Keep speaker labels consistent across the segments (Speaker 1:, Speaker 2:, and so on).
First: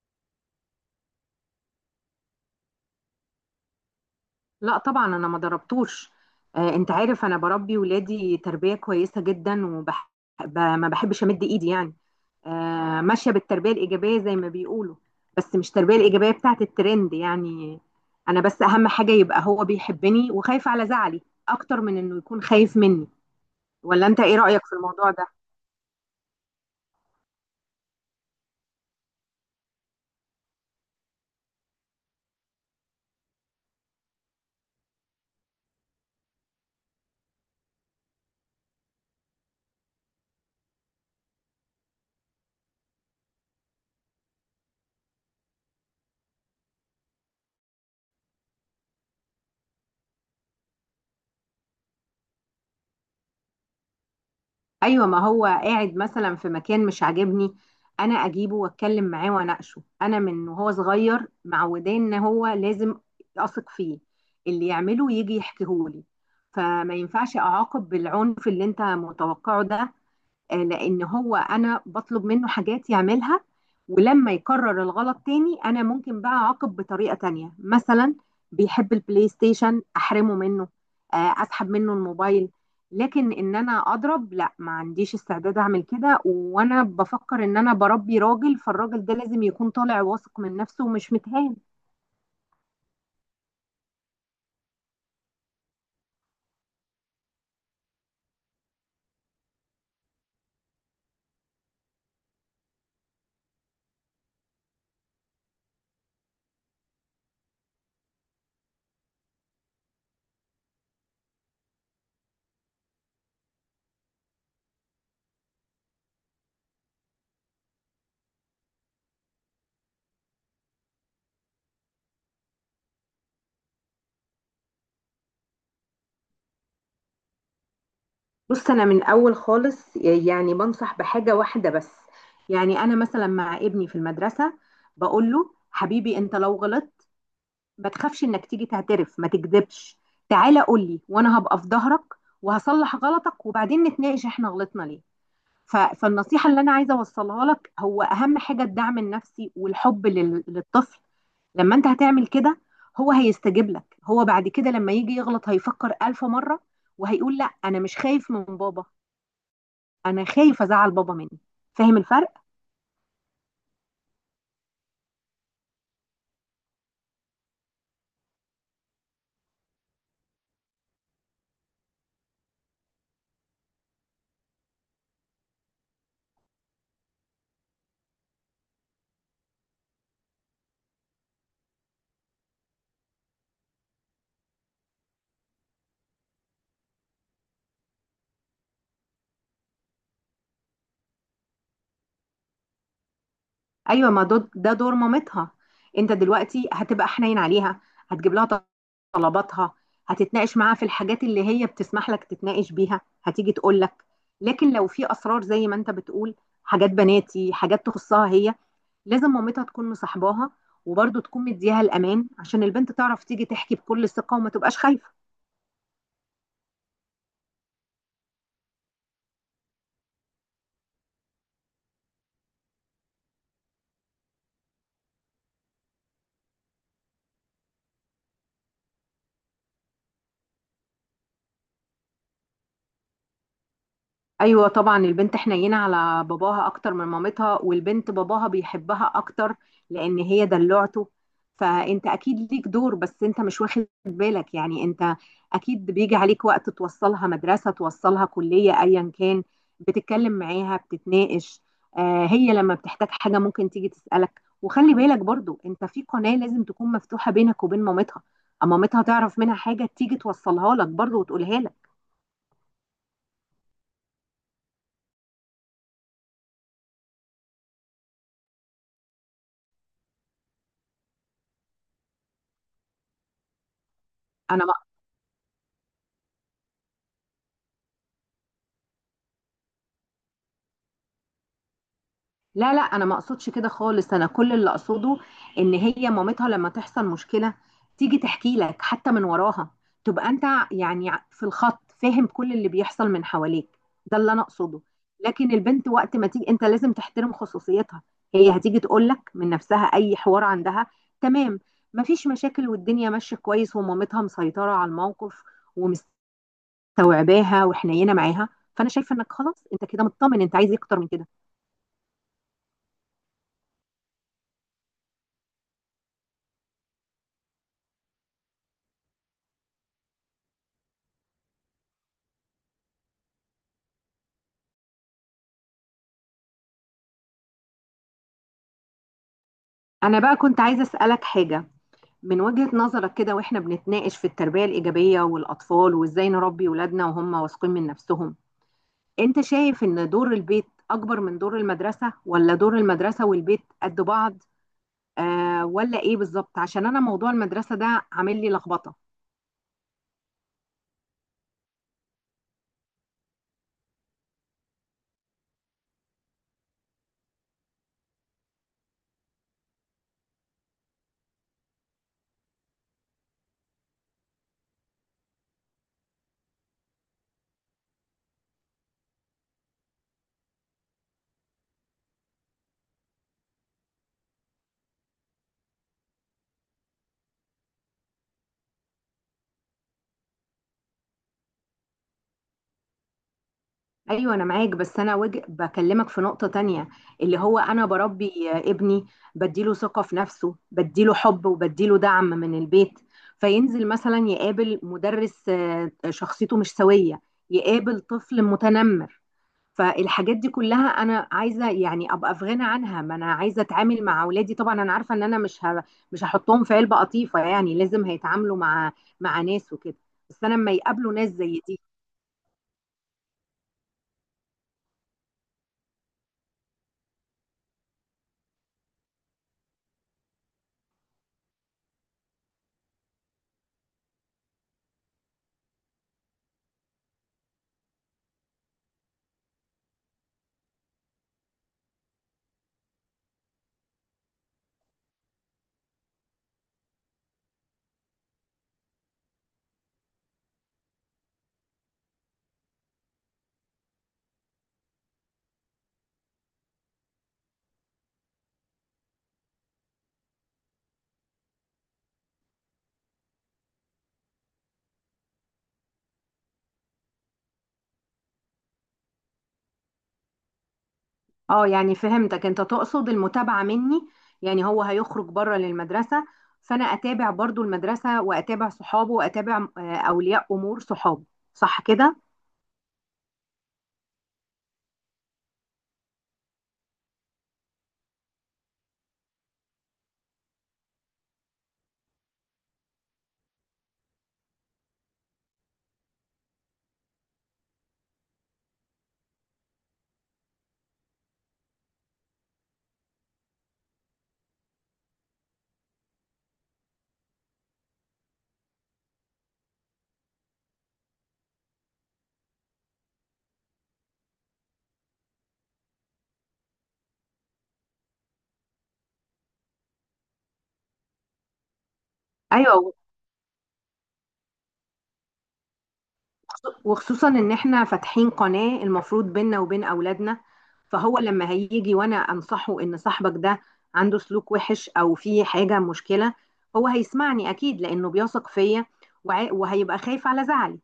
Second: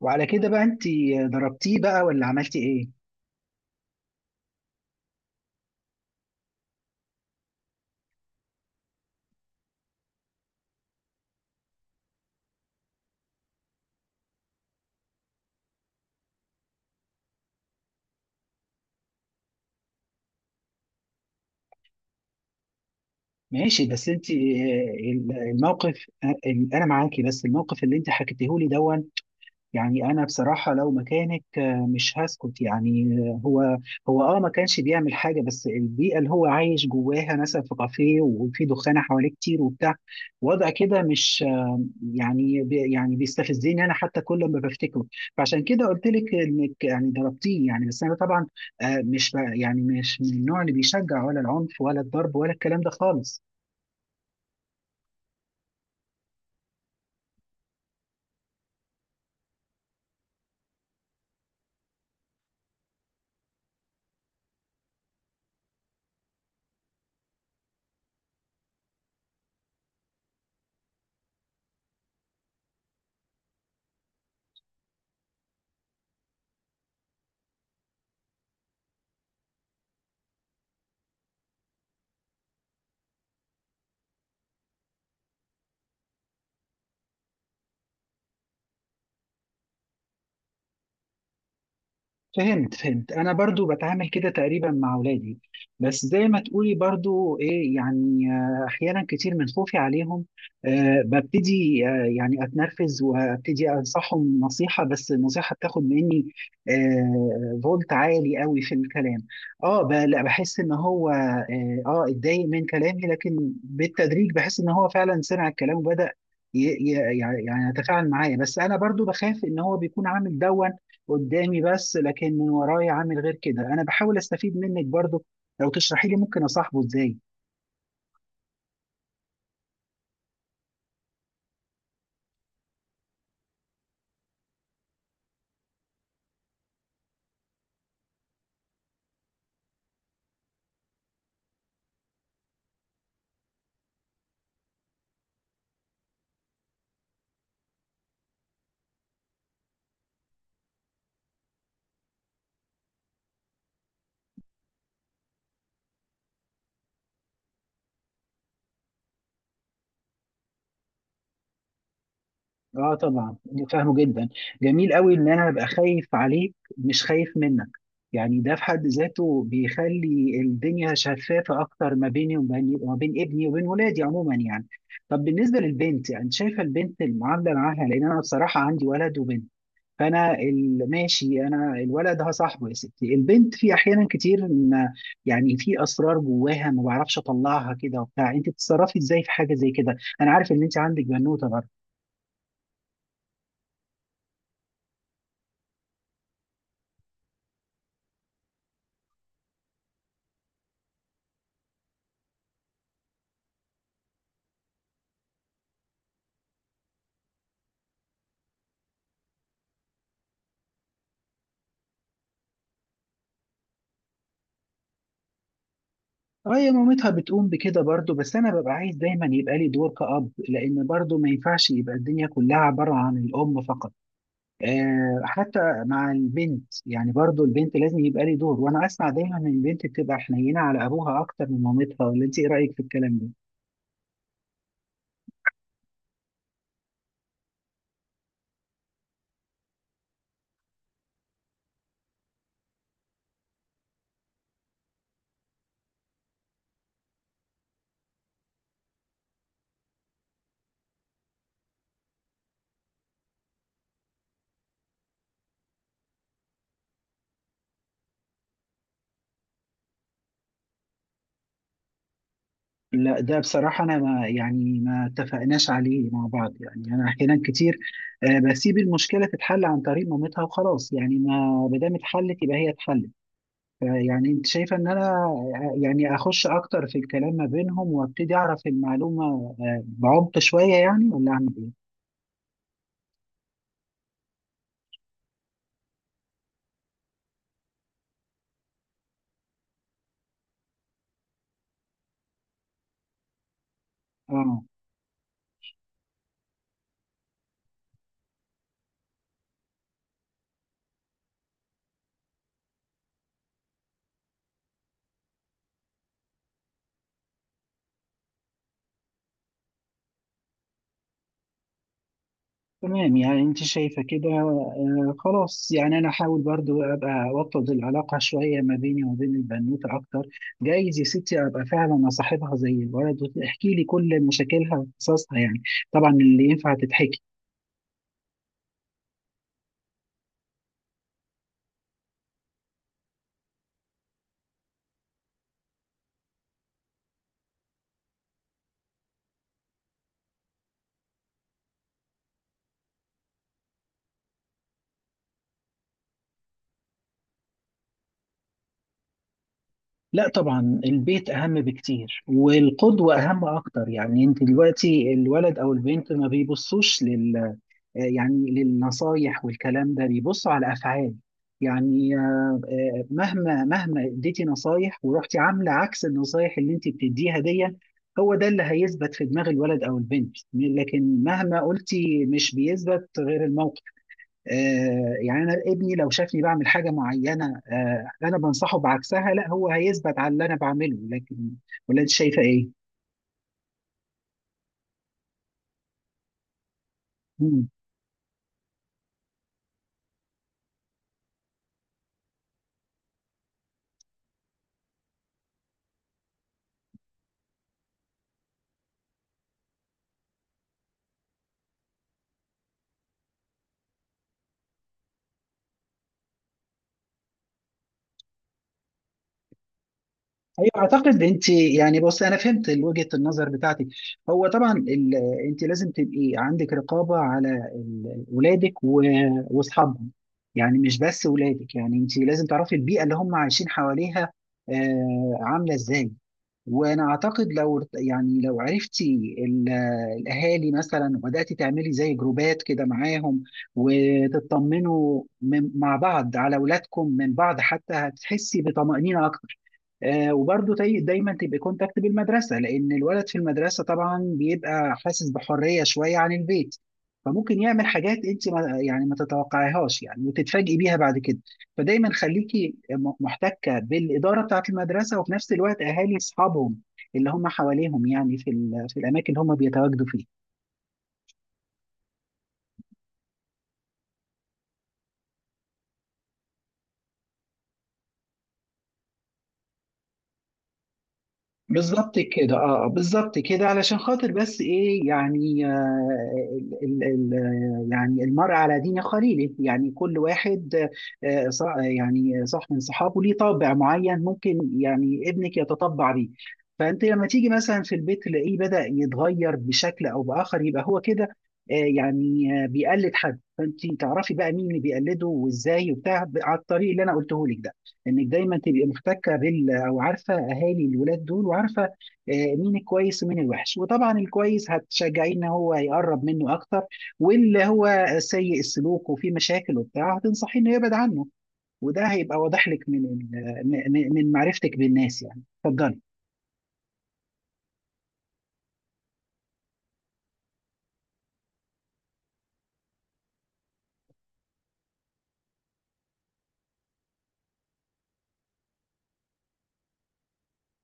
Speaker 1: وعلى كده بقى، انت ضربتيه بقى ولا عملتي ايه؟
Speaker 2: لا طبعا انا ما ضربتوش. انت عارف انا بربي ولادي تربيه كويسه جدا، ما بحبش امد ايدي يعني. ماشيه بالتربيه الايجابيه زي ما بيقولوا، بس مش التربيه الايجابيه بتاعت الترند يعني. انا بس اهم حاجه يبقى هو بيحبني وخايف على زعلي اكتر من انه يكون خايف مني.
Speaker 1: ماشي.
Speaker 2: ولا
Speaker 1: بس
Speaker 2: انت
Speaker 1: انت
Speaker 2: ايه رايك في الموضوع ده؟
Speaker 1: الموقف، انا معاكي، بس الموقف اللي انت حكيته لي دون. يعني انا بصراحة لو مكانك مش هسكت يعني. هو اه ما كانش بيعمل حاجة، بس البيئة اللي هو عايش جواها، مثلا في كافيه وفي دخانة حواليه كتير وبتاع، وضع كده مش يعني يعني بيستفزني انا حتى، كل ما بفتكره. فعشان كده قلت لك انك يعني ضربتيه يعني. بس انا طبعا مش يعني مش من النوع اللي بيشجع ولا العنف ولا الضرب ولا الكلام ده خالص.
Speaker 2: ايوه، ما هو قاعد مثلا في مكان مش عاجبني، انا اجيبه واتكلم معاه واناقشه. انا من وهو صغير معوداه ان هو لازم اثق فيه، اللي يعمله يجي يحكيهولي. فما ينفعش اعاقب بالعنف اللي انت متوقعه ده. لان هو انا بطلب منه حاجات يعملها، ولما يكرر الغلط تاني انا ممكن بقى اعاقب بطريقة تانية. مثلا بيحب البلاي ستيشن احرمه منه، اسحب منه الموبايل. لكن ان انا اضرب، لا، ما عنديش استعداد اعمل كده. وانا بفكر ان انا بربي راجل، فالراجل ده لازم يكون طالع واثق من نفسه ومش متهان.
Speaker 1: فهمت، انا برضو بتعامل كده تقريبا مع اولادي. بس زي ما تقولي برضو ايه يعني، احيانا كتير من خوفي عليهم ببتدي يعني اتنرفز وابتدي انصحهم نصيحة، بس النصيحة بتاخد مني فولت عالي قوي في الكلام. اه لا بحس ان هو اتضايق من كلامي، لكن بالتدريج بحس ان هو فعلا سمع الكلام وبدأ يعني يتفاعل معايا. بس انا برضو بخاف ان هو بيكون عامل دون قدامي بس، لكن من ورايا عامل غير كده. انا بحاول استفيد منك برضو، لو تشرحي لي ممكن اصاحبه ازاي.
Speaker 2: بص، انا من اول خالص يعني بنصح بحاجة واحدة بس. يعني انا مثلا مع ابني في المدرسة بقول له: حبيبي، انت لو غلطت ما تخافش انك تيجي تعترف، ما تكذبش، تعالى قول لي وانا هبقى في ظهرك وهصلح غلطك، وبعدين نتناقش احنا غلطنا ليه. فالنصيحة اللي انا عايزة اوصلها لك هو اهم حاجة الدعم النفسي والحب للطفل. لما انت هتعمل كده هو هيستجيب لك. هو بعد كده لما يجي يغلط هيفكر ألف مرة وهيقول: لا، انا مش خايف من بابا، انا خايف ازعل بابا مني. فاهم الفرق؟
Speaker 1: اه طبعا، فاهمه جدا. جميل قوي ان انا ابقى خايف عليك مش خايف منك، يعني ده في حد ذاته بيخلي الدنيا شفافة أكتر ما بيني وبين، ما بين ابني وبين ولادي عموما يعني. طب بالنسبة للبنت، يعني شايفة البنت المعاملة معاها؟ لأن أنا بصراحة عندي ولد وبنت. فانا ماشي، انا الولد ده صاحبه يا ستي، البنت في احيانا كتير يعني في اسرار جواها ما بعرفش اطلعها كده وبتاع. انت بتتصرفي ازاي في حاجه زي كده؟ انا عارف ان انت عندك بنوته برضه.
Speaker 2: ايوه، ما ده دور مامتها. انت دلوقتي هتبقى حنين عليها، هتجيب لها طلباتها، هتتناقش معاها في الحاجات اللي هي بتسمح لك تتناقش بيها، هتيجي تقول لك. لكن لو في اسرار زي ما انت بتقول، حاجات بناتي، حاجات تخصها هي، لازم مامتها تكون مصاحباها وبرضه تكون مديها الامان عشان البنت تعرف تيجي تحكي بكل ثقه وما تبقاش خايفه.
Speaker 1: اه، يا مامتها بتقوم بكده برضه، بس انا ببقى عايز دايما يبقى لي دور كأب، لان برضه ما ينفعش يبقى الدنيا كلها عباره عن الام فقط. آه، حتى مع البنت يعني، برضه البنت لازم يبقى لي دور. وانا اسمع دايما ان البنت بتبقى حنينه على ابوها اكتر من مامتها، ولا انت ايه رايك في الكلام ده؟
Speaker 2: ايوه طبعا، البنت حنينه على باباها اكتر من مامتها، والبنت باباها بيحبها اكتر لان هي دلوعته. فانت اكيد ليك دور، بس انت مش واخد بالك. يعني انت اكيد بيجي عليك وقت توصلها مدرسه، توصلها كليه، ايا كان، بتتكلم معاها، بتتناقش. هي لما بتحتاج حاجه ممكن تيجي تسالك. وخلي بالك برضو، انت في قناه لازم تكون مفتوحه بينك وبين مامتها، اما مامتها تعرف منها حاجه تيجي توصلها لك برضو وتقولها لك.
Speaker 1: لا ده بصراحة أنا ما يعني ما اتفقناش عليه مع بعض يعني. أنا أحيانا كتير بسيب المشكلة تتحل عن طريق مامتها وخلاص، يعني ما ما دام اتحلت يبقى هي اتحلت. يعني أنت
Speaker 2: انا،
Speaker 1: شايفة إن أنا يعني أخش أكتر في الكلام ما بينهم وأبتدي أعرف المعلومة بعمق شوية يعني، ولا أعمل إيه؟
Speaker 2: لا، لا، انا ما اقصدش كده خالص. انا كل اللي اقصده ان هي مامتها لما تحصل مشكله تيجي تحكي لك حتى من وراها، تبقى انت يعني في الخط، فاهم كل اللي بيحصل من حواليك. ده اللي انا
Speaker 1: آه،
Speaker 2: اقصده. لكن البنت وقت ما تيجي، انت لازم تحترم خصوصيتها. هي هتيجي تقول لك من نفسها اي حوار عندها. تمام. مفيش مشاكل والدنيا ماشيه كويس، ومامتها مسيطره على الموقف ومستوعباها وحنينه معاها. فانا شايفه انك خلاص، انت كده مطمن. انت عايز إيه اكتر من كده؟
Speaker 1: تمام. يعني انت شايفة كده، آه خلاص، يعني انا احاول برضو ابقى اوطد العلاقة شوية ما بيني وبين البنوتة اكتر. جايز يا ستي ابقى فعلا اصاحبها زي الولد، وتحكي لي كل مشاكلها وقصصها يعني، طبعا اللي ينفع تتحكي.
Speaker 2: أنا بقى كنت عايزة أسألك حاجة. من وجهة نظرك كده، وإحنا بنتناقش في التربية الإيجابية والأطفال وإزاي نربي ولادنا وهم واثقين من نفسهم، أنت شايف إن دور البيت أكبر من دور المدرسة، ولا دور المدرسة والبيت قد بعض؟ ولا إيه بالظبط؟ عشان أنا موضوع المدرسة ده عامل لي لخبطة.
Speaker 1: لا طبعا البيت اهم بكتير، والقدوة اهم اكتر. يعني انت دلوقتي الولد او البنت ما بيبصوش لل يعني للنصايح والكلام ده، بيبصوا على افعال. يعني مهما اديتي نصايح ورحتي عامله عكس النصايح اللي انت بتديها دي، هو ده اللي هيثبت في دماغ الولد او البنت، لكن مهما قلتي مش بيثبت غير الموقف. يعني انا ابني لو شافني بعمل حاجه معينه، انا بنصحه بعكسها، لا هو هيثبت على اللي انا بعمله. لكن ولا انت شايفه ايه؟
Speaker 2: ايوه، انا معاك، بس انا بكلمك في نقطة تانية، اللي هو انا بربي ابني، بديله ثقة في نفسه، بديله حب، وبديله دعم من البيت. فينزل مثلا يقابل مدرس شخصيته مش سوية، يقابل طفل متنمر. فالحاجات دي كلها انا عايزة يعني ابقى في غنى عنها. ما انا عايزة اتعامل مع اولادي، طبعا انا عارفة ان انا مش هحطهم في علبة قطيفة، يعني لازم هيتعاملوا مع ناس وكده. بس انا
Speaker 1: ايوه،
Speaker 2: لما يقابلوا
Speaker 1: اعتقد
Speaker 2: ناس
Speaker 1: انت
Speaker 2: زي دي...
Speaker 1: يعني، بص انا فهمت وجهه النظر بتاعتك. هو طبعا انت لازم تبقي عندك رقابه على ولادك واصحابهم. يعني مش بس ولادك، يعني انت لازم تعرفي البيئه اللي هم عايشين حواليها عامله ازاي. وانا اعتقد لو يعني لو عرفتي الاهالي مثلا وبداتي تعملي زي جروبات كده معاهم، وتطمنوا مع بعض على اولادكم من بعض، حتى هتحسي بطمانينه اكتر. وبرضه دايما تبقى كونتاكت بالمدرسه، لان الولد في المدرسه طبعا بيبقى حاسس بحريه شويه عن البيت، فممكن يعمل حاجات انت ما يعني ما تتوقعيهاش يعني، وتتفاجئي بيها بعد كده. فدايما خليكي محتكه بالاداره بتاعه المدرسه، وفي نفس الوقت اهالي اصحابهم اللي هم حواليهم، يعني في في الاماكن اللي هم بيتواجدوا فيها.
Speaker 2: اه، يعني فهمتك، انت تقصد المتابعة مني. يعني هو هيخرج بره للمدرسة، فانا اتابع برضو المدرسة، واتابع صحابه، واتابع اولياء امور صحابه. صح كده؟
Speaker 1: بالظبط كده، اه بالظبط كده. علشان خاطر بس ايه يعني، ال ال ال يعني المرء على دين خليله. يعني كل واحد يعني صاحب من صحابه ليه طابع معين، ممكن يعني ابنك يتطبع بيه. فانت لما تيجي مثلا في البيت تلاقيه بدأ يتغير بشكل او بآخر، يبقى هو كده يعني بيقلد حد. فانت تعرفي بقى مين اللي بيقلده وازاي وبتاع، على الطريق اللي انا قلته لك ده، انك دايما تبقي محتكه بال، او عارفه اهالي الولاد دول، وعارفه مين الكويس ومين الوحش. وطبعا الكويس هتشجعيه ان هو يقرب منه اكتر، واللي هو سيء السلوك وفيه مشاكل وبتاع هتنصحيه انه يبعد عنه. وده هيبقى واضح لك
Speaker 2: ايوه،
Speaker 1: من من معرفتك بالناس يعني. اتفضلي.
Speaker 2: وخصوصا ان احنا فاتحين قناة المفروض بيننا وبين اولادنا. فهو لما هيجي وانا انصحه ان صاحبك ده عنده سلوك وحش او في حاجة مشكلة، هو هيسمعني اكيد لانه بيثق فيا، وهيبقى خايف على زعلي.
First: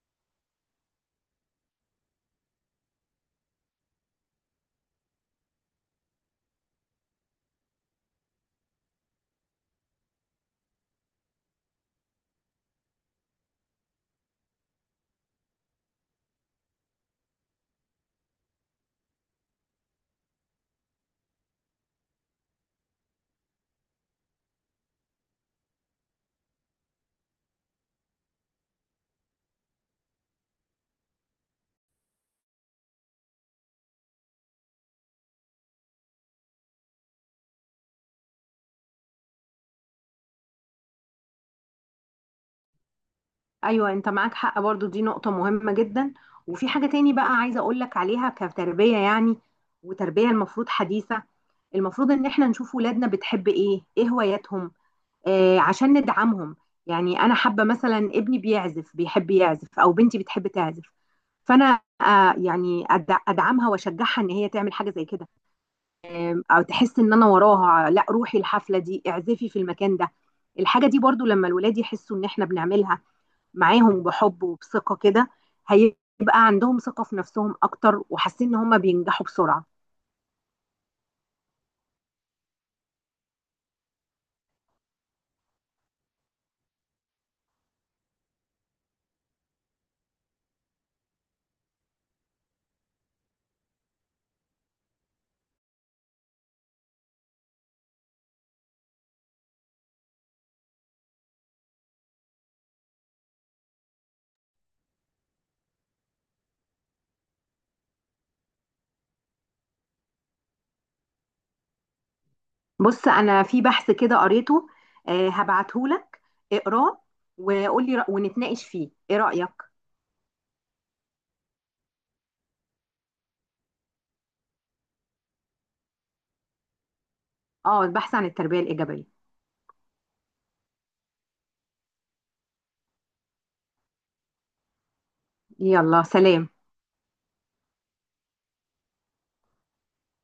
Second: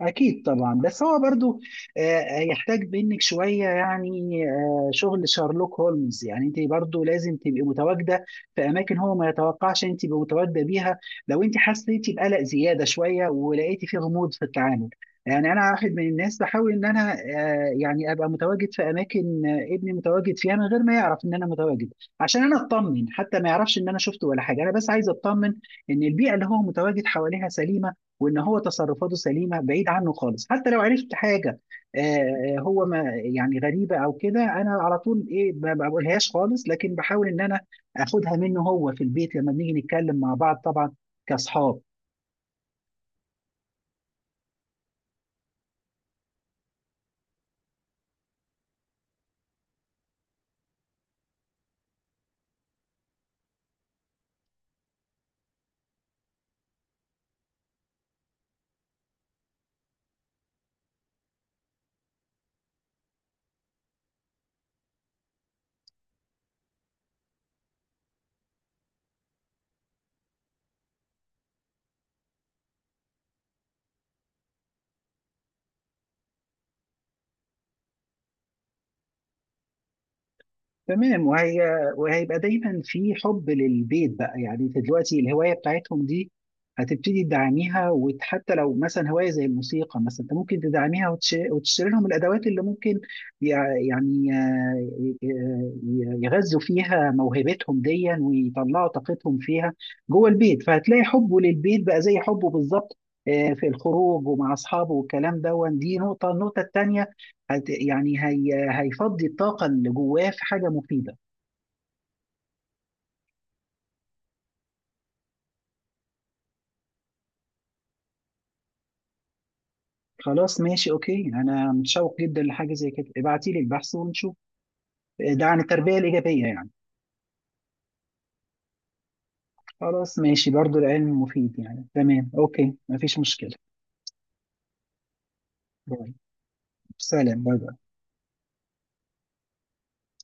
Speaker 1: أكيد طبعا، بس هو برضو هيحتاج منك شوية يعني، شغل شارلوك هولمز. يعني أنت برضو لازم تبقي متواجدة في أماكن هو ما يتوقعش أنت تبقي متواجدة بيها، لو أنت حسيتي بقلق زيادة شوية ولقيتي فيه غموض في التعامل. يعني أنا واحد من الناس بحاول إن أنا يعني أبقى متواجد في أماكن ابني متواجد فيها، من غير ما يعرف إن أنا متواجد، عشان أنا أطمن. حتى ما يعرفش إن أنا شفته ولا حاجة، أنا بس عايز أطمن إن البيئة اللي هو متواجد حواليها سليمة، وان هو تصرفاته سليمه. بعيد عنه خالص حتى لو عرفت حاجه هو ما يعني غريبه او كده، انا على طول ايه، ما ما بقولهاش خالص، لكن بحاول ان انا اخدها منه هو في البيت لما بنيجي نتكلم مع بعض طبعا كاصحاب.
Speaker 2: ايوه، انت معاك حق، برضو دي نقطة مهمة جدا. وفي حاجة تاني بقى عايزة اقولك عليها، كتربية يعني، وتربية المفروض حديثة. المفروض ان احنا نشوف ولادنا بتحب ايه، ايه هواياتهم، عشان ندعمهم. يعني انا حابة مثلا ابني بيعزف، بيحب يعزف، او بنتي بتحب تعزف، فانا ادعمها واشجعها ان هي تعمل حاجة زي كده، او تحس ان انا وراها. لا، روحي الحفلة دي، اعزفي في المكان ده. الحاجة دي برضو لما الولاد يحسوا ان احنا بنعملها معاهم بحب وبثقة كده، هيبقى عندهم ثقة في نفسهم أكتر، وحاسين إن هم بينجحوا بسرعة.
Speaker 1: تمام. وهيبقى دايما في حب للبيت بقى. يعني انت دلوقتي الهوايه بتاعتهم دي هتبتدي تدعميها، وحتى لو مثلا هوايه زي الموسيقى مثلا، انت ممكن تدعميها وتشتري لهم الادوات اللي ممكن يع- يعني آه، يغذوا فيها موهبتهم دي ويطلعوا طاقتهم فيها جوه البيت. فهتلاقي حبه للبيت بقى زي حبه بالظبط في الخروج ومع اصحابه والكلام ده. دي نقطه، النقطه التانيه يعني هي هيفضي الطاقة اللي جواه في حاجة مفيدة.
Speaker 2: بص، أنا في بحث كده قريته، هبعتهولك اقراه وقولي ونتناقش فيه، إيه رأيك؟
Speaker 1: خلاص ماشي، اوكي، انا متشوق جدا لحاجة زي كده. ابعتي لي البحث ونشوف، ده عن التربية الإيجابية يعني.
Speaker 2: اه، البحث عن التربية الإيجابية.
Speaker 1: خلاص ماشي، برضو العلم مفيد يعني. تمام، اوكي، مفيش مشكلة.
Speaker 2: يلا
Speaker 1: باي.
Speaker 2: سلام.
Speaker 1: سلام، باي باي.